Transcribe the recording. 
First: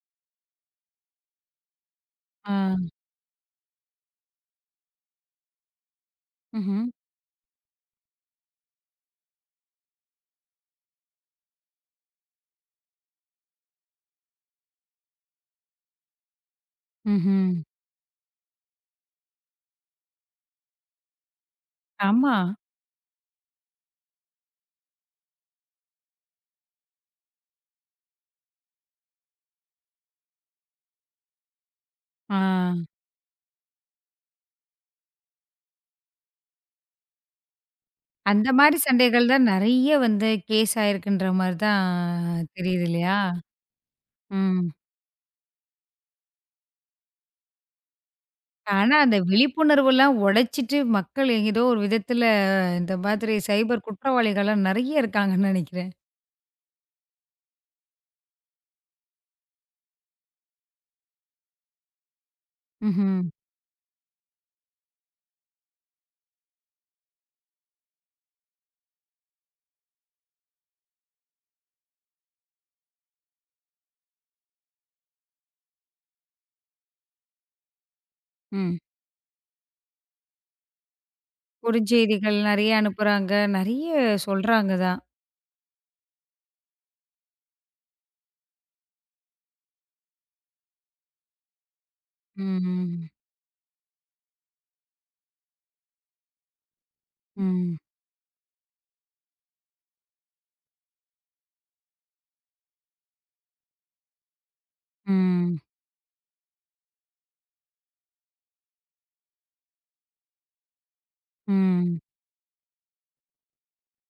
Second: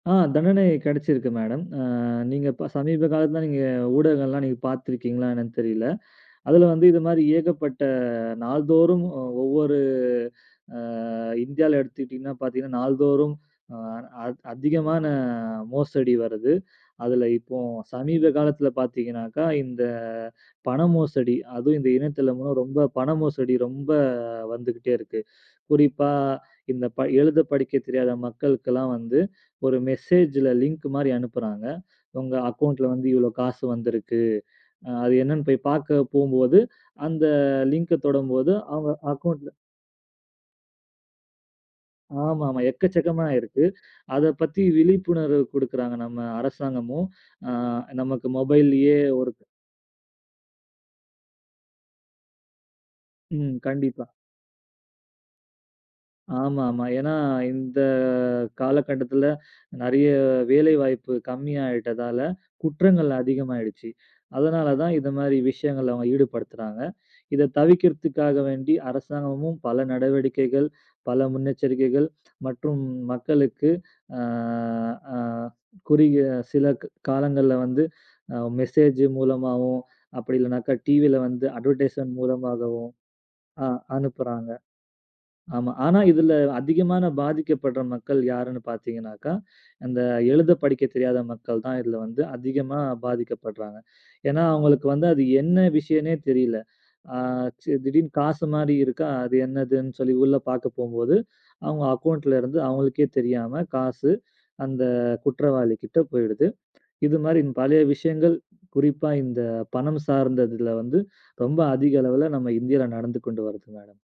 அ. தண்டனை கிடைச்சிருக்கு மேடம் அ நீங்க, இப்ப ஆ. சமீபகாலத்துல நீங்க ஊடகங்கள் எல்லாம் நீங்கப் பாத்துருக்கீங்களா என்னான்னு தெரியல. அதுல வந்து ம்ஹம். இது மாதிரி ஏகப்பட்ட நாள்தோறும் ஒவ்வொரு அ இந்தியால எடுத்துக்கிட்டீங்கன்னா பார்த்தீங்கன்னா நாள்தோறும், அ அத் அதிகமான அ, மோசடி வருது. அதுல இப்போ ம்ஹ்ம். சமீப காலத்துல பார்த்தீங்கன்னாக்கா, இந்த பணம் மோசடி. அதுலேயும் இந்த ஆமா. இணையதில்ல ரொம்ப பண மோசடி ரொம்ப வந்துகிட்டே இருக்கு. குறிப்பா இந்தப் ப எழுதப் படிக்கத் தெரியாத மக்களுக்கெல்லாம் வந்து, ஒரு மெசேஜ்ல லிங்க் மாரி அனுப்புறாங்க. உங்க ஆ. அக்கௌன்ட்ல வந்து இவ்ளோ காசு வந்திருக்கு. அ அது என்னன்னு போய் பார்க்கப் போகும்போது, அந்த லிங்க அந்த தொடும்போது மாரி அவங்க சண்டைகள் தான் அக்கௌன்ட்ல நெறைய வந்து கேஸ் ஆயிருக்குன்ற மாரிதா ஆமாமா. தெரியுது. இல்லையா? எக்கச்சக்கமா இருக்கு. அதப் ம். பத்தி விழிப்புணர்வு குடுக்கறாங்க நம்ம அரசாங்கமும். அ, நமக்கு ஆனா, மொபைல்லியே அந்த ஒரு விழிப்புணர்வு எல்லாம் உடைச்சிட்டு மக்கள் ஏதோ ஒரு விதத்துல இந்த மாதிரி ம். சைபர் கண்டிப்பா. குற்றவாளிகள் எல்லாம் நெறைய இருக்காங்கன்னு நெனைக்கிறேன் ஆமா, ஆமா. ஏன்னா, இந்த காலகட்டத்துல நெறைய வேலைவாய்ப்பு கம்மியாயிட்டதால குற்றங்கள் ம்ஹ்ம். அதிகமாயிடுச்சு. அதனால தான், இந்த மாதிரி விஷயங்கள்ல அவங்க ஈடுபடுத்துறாங்க. இதைத் தவிர்க்கறதுக்காக வேண்டி அரசாங்கமும் பல நடவடிக்கைகள், பல முன்னெச்சரிக்கைகள் மற்றும் மக்களுக்கு அ அ, குறுகிய சிலக் காலங்கள்ல வந்து, அ ம். மெசேஜ் மூலமாகவும், அப்டியில்லைனாக்கா டீவில வந்து அட்வெர்டைஸ்மென்ட் குருஞ்செய்திகள் நெறைய மூலமாகவும் அனுப்புறாங்க. அ, நெறைய அனுப்புறாங்க. சொல்றாங்க தான். ஆமா. ஆனா, இதுல அதிகமான பாதிக்கப்படுற மக்கள் யாருன்னு பார்த்தீங்கன்னாக்கா, அந்த எழுதப் படிக்கத் தெரியாத மக்கள்தான் இதுல வந்து ம், ம், அதிகமா ம். பாதிக்கப்பட்றாங்க. ஏன்னா, அவங்களுக்கு வந்து அது என்ன விஷயன்னே தெரியல. ஆ, இச்சு ம். திடீர்னு காசு மாரி இருக்கா. அது என்னதுன்னு சொல்லி உள்ள பார்க்கப் போகும்போது அவங்க அக்கௌன்ட்ல இருந்து அவங்களுக்கே தெரியாம, காசு அந்த ம். குற்றவாளிகிட்ட போயிடுது. இது மாதிரி பல விஷயங்கள், குறிப்பா இந்தப் பணம் சார்ந்ததுல வந்து ரொம்ப அதிக ம். அளவுல நம்ம இந்தியால நடந்து கொண்டு வருது மேடம்.